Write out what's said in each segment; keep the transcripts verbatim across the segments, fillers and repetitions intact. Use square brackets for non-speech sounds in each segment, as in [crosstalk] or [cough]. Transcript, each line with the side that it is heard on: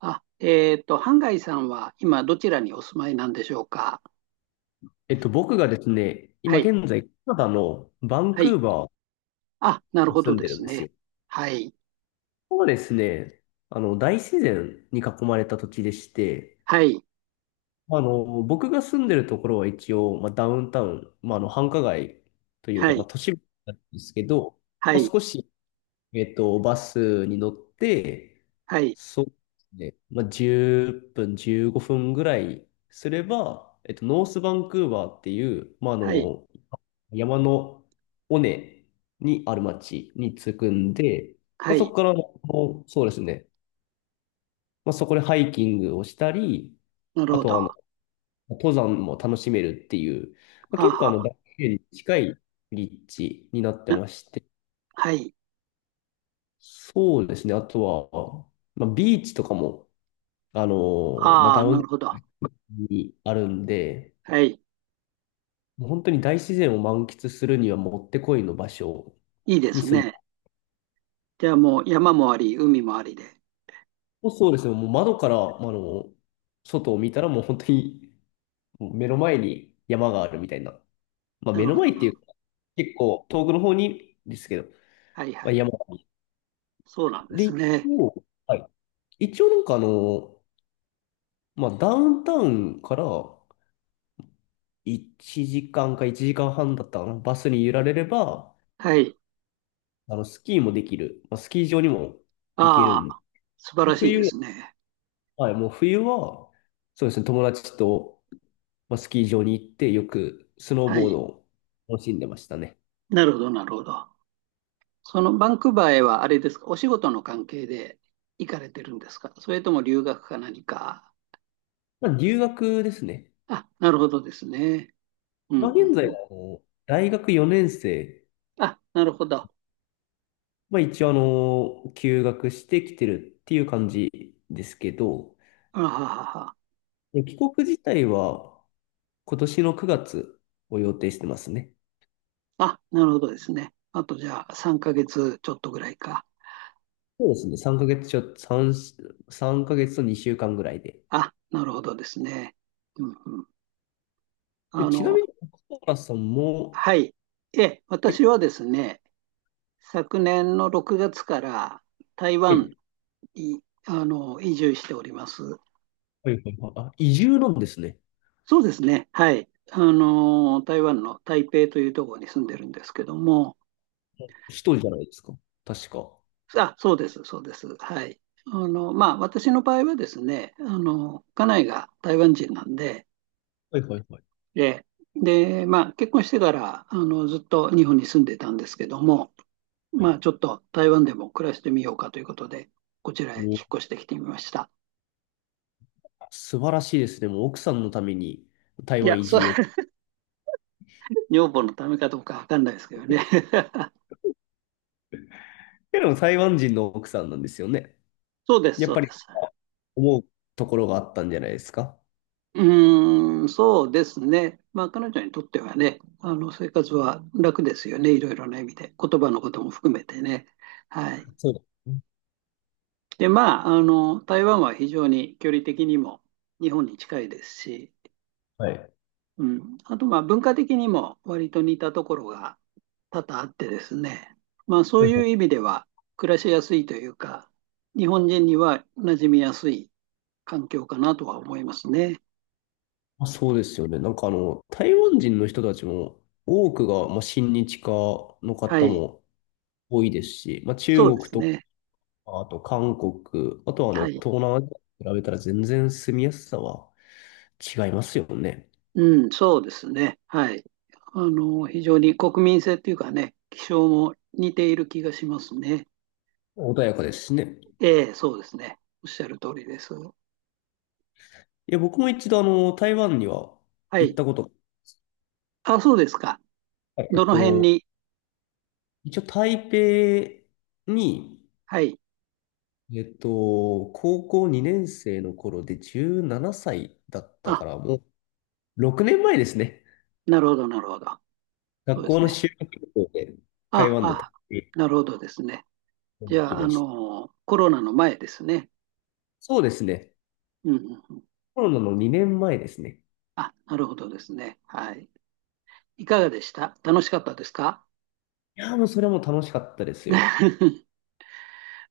right: あ、えっと、ハンガイさんは今どちらにお住まいなんでしょうか？
left: えっと、僕がですね、
right: は
left: 今
right: い。
left: 現在、カナダのバン
right: は
left: ク
right: い。
left: ーバ
right: あ、なる
left: ーに
right: ほど
left: 住んで
right: で
left: る
right: す
left: んですよ。
right: ね。はい。
left: ここはですね、あの、大自然に囲まれた土地でして、
right: はい。
left: あの、僕が住んでるところは一応、まあ、ダウンタウン、まあ、あの、繁華街という
right: は
left: か、まあ、
right: い。
left: 都市部なんですけど、
right: は
left: まあ、
right: い。
left: 少し、えっと、バスに乗って、
right: はい。
left: そうですね、まあ、じゅっぷん、じゅうごふんぐらいすれば、えっと、ノースバンクーバーっていう、まあ、あ
right: はい。
left: の、山の尾根にある町に着くんで、ま
right: は
left: あ、そこ
right: い。
left: から、あのそうですね、まあ、そこでハイキングをしたり、
right: なる
left: あ
right: ほ
left: と
right: ど。
left: はあ
right: は
left: の、登山も楽しめるっていう、まあ、
right: あ
left: 結構
right: は
left: あの、
right: あ。
left: 大自然に近い立地になって
right: な、
left: まして、
right: はい。
left: そうですね、あとは、まあ、ビーチとかも、あの、まあ、
right: あ
left: ダ
right: あ、
left: ウン
right: な
left: タ
right: る
left: ウ
right: ほど。
left: ンにあるんで、
right: はい。
left: もう本当に大自然を満喫するにはもってこいの場所
right: いいで
left: に
right: す
left: 住んで、
right: ね。じゃあもう山もあり、海もありで。
left: もうそうですね。もう窓から、あの、外を見たらもう本当にもう目の前に山があるみたいな。まあ
right: な
left: 目
right: る
left: の
right: ほど
left: 前
right: な
left: っ
right: る
left: て
right: ほ
left: い
right: ど。
left: うか、結構遠くの方にですけど、
right: はい
left: ま
right: は
left: あ、
right: い。
left: 山。
right: そうなんで
left: で、
right: す
left: 一
right: ね。
left: 応、はい。一応なんかあの、まあダウンタウンからいちじかんかいちじかんはんだったかな。バスに揺られれば、
right: はい。
left: あの、スキーもできる。まあ、スキー場にも行ける
right: あ
left: んで。
right: あ、素晴らしいで
left: 冬、
right: すね。
left: はい、もう冬は、そうですね、友達と、まあ、スキー場に行ってよくスノー
right: は
left: ボー
right: い。
left: ドを楽しんでましたね。
right: なるほど、なるほど。そのバンクーバーへはあれですか、お仕事の関係で行かれてるんですか、それとも留学か何か？
left: まあ、留学ですね。
right: あ、なるほどですね。うんう
left: まあ、現
right: ん
left: 在
right: う
left: は
right: ん。
left: あの大学よねん生、
right: あ、なるほど。
left: まあ、一応あの休学してきてるっていう感じですけど、
right: あははは。
left: で帰国自体は今年のくがつを予定してますね。
right: あ、なるほどですね。あとじゃあさんかげつちょっとぐらいか。
left: そうですね、3ヶ月ちょ、3、さんかげつとにしゅうかんぐらいで。
right: あ、なるほどですね。うんうん。
left: で、
right: あ
left: ちな
right: の、
left: みに、小原さんも、
right: はい。え、
left: け
right: 私はですね、昨年のろくがつから台
left: は
right: 湾
left: い、
right: に、あの、移住しております。
left: はいはいはい、あ、移住なんですね。
right: そうですね。はい。あのー、台湾の台北というところに住んでるんですけども、
left: 一人じゃないですか。確か。
right: あ、そうです、そうです。はい。あの、まあ、私の場合はですね、あの、家内が台湾人なんで、
left: はいはいはい。
right: で、で、まあ、結婚してから、あの、ずっと日本に住んでたんですけども、
left: は
right: まあ、
left: い、
right: ちょっと台湾でも暮らしてみようかということで、こちら
left: も
right: へ
left: う
right: 引っ越してきてみました。
left: 素晴らしいですね。もう奥さんのために台
right: いや、
left: 湾移
right: そう、
left: 住を。[laughs]
right: [laughs] 女房のためかどうかわかんないですけどね。
left: けど台湾人の奥さんなんですよね。
right: [laughs] そうです、
left: やっ
right: そう
left: ぱ
right: で
left: り
right: す。
left: 思うところがあったんじゃないですか。
right: うーん、そうですね。まあ、彼女にとってはね、あの生活は楽ですよね、いろいろな意味で、言葉のことも含めてね。はい。
left: そうですね。
right: で、まあ、あの、台湾は非常に距離的にも日本に近いですし、
left: はい。
right: うん、あと、まあ、文化的にも割と似たところが多々あってですね、まあ、そ
left: は
right: う
left: い
right: い
left: は
right: う
left: い。
right: 意味では暮らしやすいというか、日本人には馴染みやすい環境かなとは思いますね。
left: あ、そうですよね。なんかあの、台湾人の人たちも多くが、まあ、親日家の
right: は
left: 方
right: い。
left: も多いですし、まあ、中
right: そうで
left: 国
right: す
left: とか、
right: ね。
left: あと韓国、あとはあ
right: は
left: の
right: い。
left: 東南アジアと比べたら全然住みやすさは違いますよね。
right: うん、そうですね。はい。あの、非常に国民性っていうかね、気象も似ている気がしますね。
left: 穏やかですしね。
right: ええ、そうですね。おっしゃる通りです。
left: いや、僕も一度、あの、台湾には
right: は
left: 行っ
right: い。
left: たことが、
right: あ、そうですか。
left: はいえ
right: ど
left: っ
right: の辺
left: と、
right: に？
left: 一応、台北に、
right: はい。
left: えっと、高校にねん生の頃でじゅうななさいだった
right: あ、
left: から、もうろくねんまえですね。
right: なるほど、なるほど。そう
left: 学
right: で
left: 校
right: す
left: の
right: ね。
left: 修学旅行で台
right: あ、
left: 湾の台
right: あ、
left: 北
right: なるほどですね。
left: に
right: じ
left: 行
right: ゃ
left: き
right: あ、あ
left: ました。
right: の、コロナの前ですね。
left: そうですね。
right: うん、うんうん。
left: コロナのにねんまえですね。
right: あ、なるほどですね。はい。いかがでした？楽しかったですか？
left: いやー、もうそれはもう楽しかったですよ。
right: [laughs]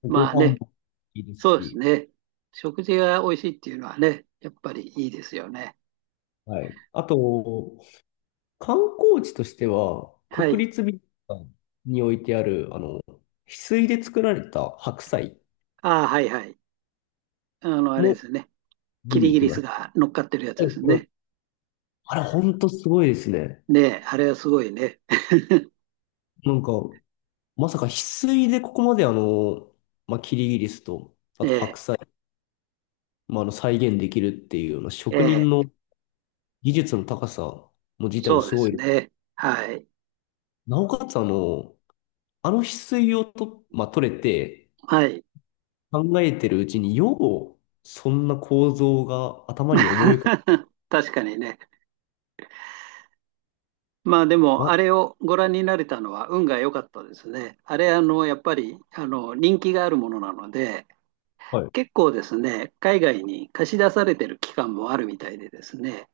left: ご
right: まあ
left: 飯
right: ね、
left: もいいです
right: そうです
left: し、
right: ね。食事が美味しいっていうのはね、やっぱりいいですよね。
left: はい。あと、観光地としては、
right: はい。
left: 国立美術館に置いてある、あの、翡翠で作られた白菜
right: ああ、はいはい。あの、あれで
left: も
right: すね。
left: 見
right: キリ
left: に
right: ギ
left: 行き
right: リ
left: ま
right: ス
left: した。
right: が乗っかってるやつ
left: は
right: で
left: い
right: す
left: はい、
right: ね。
left: あれ、ほんとすごいですね。
right: ねえ、あれはすごいね。[laughs]
left: なんか、まさか翡翠でここまであの、まあ、キリギリスと、あと白
right: え
left: 菜、まあ、あの再現できるっていうような
right: え、
left: 職
right: え
left: 人
right: え、
left: の技術の高さも自体も
right: そう
left: す
right: で
left: ご
right: す
left: い。
right: ね。はい。
left: なおかつ、あの、あの翡翠をと、まあ、取れて、
right: はい。
left: 考えてるうちに、よう、そんな構造が頭に思い浮かぶ。
right: [laughs] 確かにね。まあでも、
left: ま、
right: あれをご覧になれたのは運が良かったですね。あれ、あの、やっぱり、あの、人気があるものなので、
left: はい。
right: 結構ですね、海外に貸し出されてる期間もあるみたいでですね。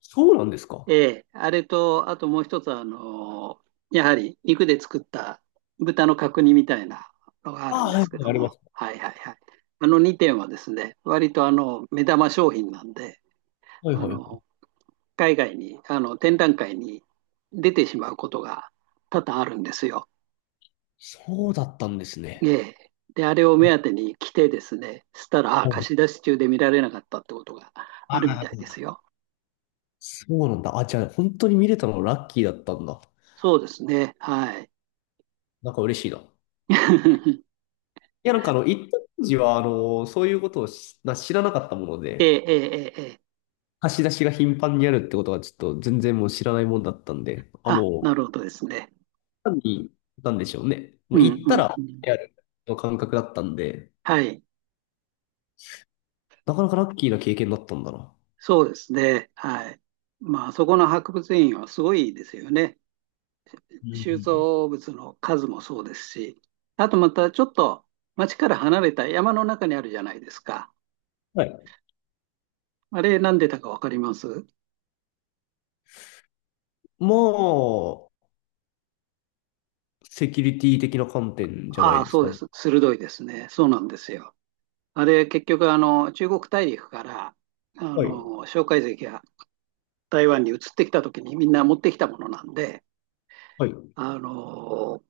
left: そうなんです
right: え
left: か。
right: え、あれと、あともう一つは、あの、やはり肉で作った豚の角煮みたいなのがある
left: あ
right: ん
left: あ、は
right: で
left: い、は
right: すけ
left: い、
right: ど
left: ありま
right: も、
left: す。
right: はいはいはい。あのにてんはですね、割とあの目玉商品なんで、
left: はい、
right: あ
left: は
right: の
left: い。
right: 海外に、あの展覧会に出てしまうことが多々あるんですよ。
left: そうだったんです
right: え
left: ね。
right: え。で、あれを
left: あ、
right: 目
left: は
right: 当てに来てですね、したら、ああ、貸し
left: い、
right: 出し中で見られなかったってことが
left: あ
right: あるみ
left: ー、
right: たいですよ。
left: そうなんだ。あ、じゃあ、本当に見れたのラッキーだったんだ。
right: そうですね、はい。[laughs]
left: なんか嬉しいな。いや、なんかあの、一当時は、あの、そういうことをしな知らなかったもの
right: ええ、
left: で、
right: ええ、ええ。ええ、
left: 貸し出しが頻繁にあるってことは、ちょっと全然もう知らないもんだったんで、あ、
right: あ、な
left: もう、
right: るほどですね。
left: 単に、なんでしょうね。
right: う
left: も
right: ん、
left: う
right: うん、
left: 行った
right: うん。
left: ら、やるの感覚だったんで、
right: はい。
left: なかなかラッキーな経験だったんだな。
right: そうですね。はい。まあ、あそこの博物院はすごいですよね。
left: うんう
right: 収
left: ん、
right: 蔵物の数もそうですし、あとまたちょっと町から離れた山の中にあるじゃないですか。
left: はい。
right: あれ、なんでたかわかります？
left: まあ、セキュリティ的な観点じゃな
right: あ
left: い
right: あ、
left: です
right: そう
left: か
right: で
left: ね。
right: す。鋭いですね。そうなんですよ。あれ、結局、あの、中国大陸から、あ
left: はい。
right: の、蒋介石が台湾に移ってきた時にみんな持ってきたものなんで、
left: はい。確
right: あの、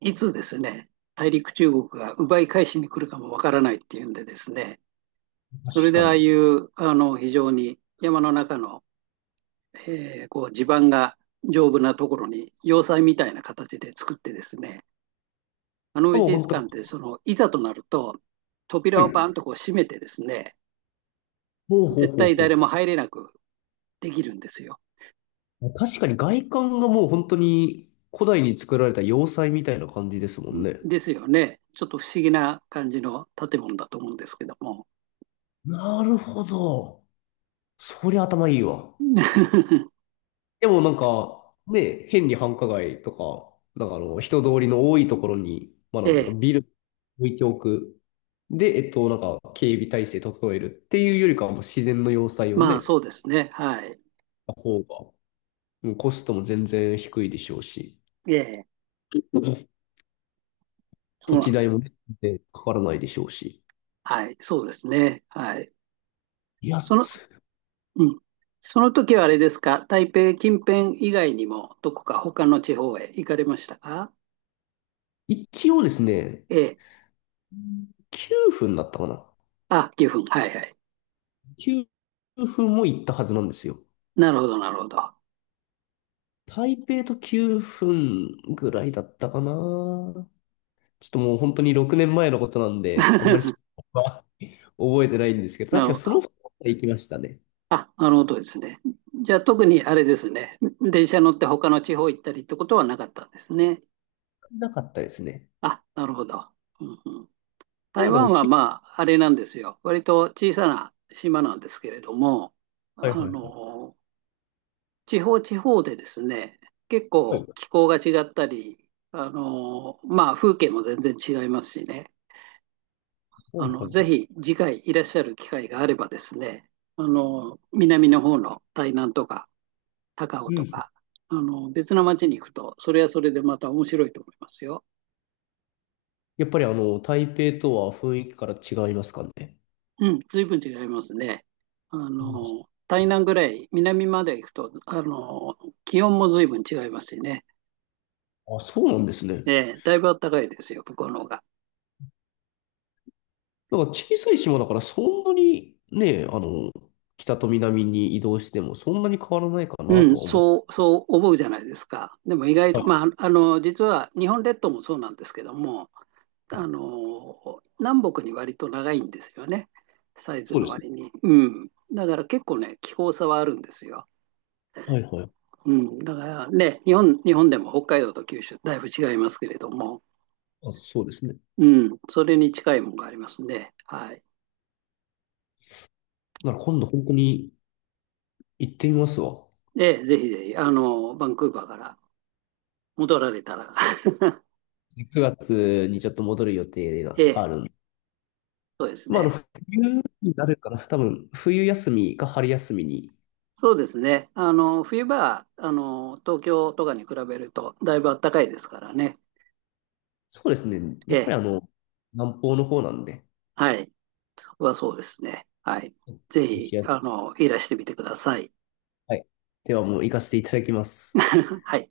right: いつですね、大陸中国が奪い返しに来るかもわからないっていうんでですね、それで
left: か
right: ああ
left: に。
right: いうあの非常に山の中の、えーこう地盤が丈夫なところに要塞みたいな形で作ってですね、あの美
left: もう本
right: 術
left: 当に、
right: 館ってそのいざとなると
left: は
right: 扉をバ
left: い。
right: ンとこう閉めてですね、
left: ほうほう
right: 絶
left: ほう
right: 対誰
left: ほ
right: も入れなくできるんですよ。
left: う。確かに外観がもう本当に古代に作られた要塞みたいな感じですもんね。
right: ですよね。ちょっと不思議な感じの建物だと思うんですけども。
left: なるほど。そりゃ頭いいわ。
right: [laughs]
left: でもなんか、ね、変に繁華街とか、なんかあの、人通りの多いところに、まあな
right: え
left: んだろ
right: え、
left: う、ビル置いておく。で、えっと、なんか、警備体制整えるっていうよりかは、もう自然の要塞を
right: まあ
left: ね、
right: そうですね。はい。
left: た方が、うんコストも全然低いでしょうし、
right: ええ。そ
left: 土
right: うな
left: 地
right: んで
left: 代
right: す。
left: もね、全然かからないでしょうし。
right: はい、そうですね。はい。
left: いや、
right: その、
left: す
right: うん。その時はあれですか、台北近辺以外にも、どこか他の地方へ行かれましたか？
left: 一応ですね、
right: ええ。
left: きゅうふんだったかな。
right: あ、岐阜。はいはい。
left: きゅうふんも行ったはずなんですよ。
right: なるほど、なるほど。
left: 台北ときゅうふんぐらいだったかな。ちょっともう本当にろくねんまえのことなんで、あんまり
right: [laughs]
left: [laughs] 覚えてないんですけど、
right: な
left: 確
right: る
left: か
right: ほ
left: そ
right: ど。
left: のふつか行きましたね。
right: あ、なるほどですね。じゃあ、特にあれですね。電車乗って他の地方行ったりってことはなかったんですね。
left: なかったですね。
right: あ、なるほど。うんうん、
left: ま
right: 台
left: あでも、
right: 湾は
left: き
right: まあ、あれなんですよ。割と小さな島なんですけれども、
left: はい
right: あ
left: はいはい。
right: の、地方地方でですね、結
left: はい
right: 構
left: は
right: 気候が違ったり、あのまあ、風景も全然違いますしね、
left: いは
right: あ
left: い
right: の
left: は
right: ぜ
left: い。
right: ひ次回いらっしゃる機会があればですね、あの南の方の台南とか高尾
left: う
right: と
left: ん。
right: か、あの別の町に行くと、それはそれでまた面白いと思いますよ。
left: やっぱりあの、台北とは雰囲気から違いますかね。
right: うん、随分違いますね。あの台南ぐらい南まで行くと、あの気温も随分違いますしね、
left: あ、あ、そうなんですね。
right: ええだいぶ暖かいですよ、向こうの方が。
left: なんか小さい島だからそんなにね、あの、北と南に移動してもそんなに変わらないかな
right: うん、
left: とは思う。
right: そう、そう思うじゃないですか。でも意外と、
left: は
right: まあ、あの、実は日本列島もそうなんですけども、
left: い。
right: あの、南北に割と長いんですよね。サイズ
left: そう
right: の
left: ですね。
right: 割に。うん。だから結構ね、気候差はあるんですよ。
left: はいはい。
right: うん。だからね、日本、日本でも北海道と九州、だいぶ違いますけれども、
left: あ、そうですね。
right: うん。それに近いものがありますね。はい。
left: なら今度本当に行ってみますわ。
right: で、ぜひぜひ、あの、バンクーバーから戻られたら、
left: くがつにちょっと戻る予定
right: [laughs]
left: が
right: え
left: あ
right: え、
left: るんで。
right: そうです
left: まあ、あの、
right: ね。
left: 冬になるかな。多分、冬休みか春休みに。
right: そうですね。あの、冬場は、あの、東京とかに比べると、だいぶ暖かいですからね。
left: そうですね。
right: え
left: やっぱ
right: え、
left: りあの、南方の方なんで。
right: はい。そこはそうですね。はい。ぜ
left: ロ
right: ひ、
left: シア、
right: あの、いらしてみてください。
left: はい。ではもう行かせていただきます。
right: [laughs] はい。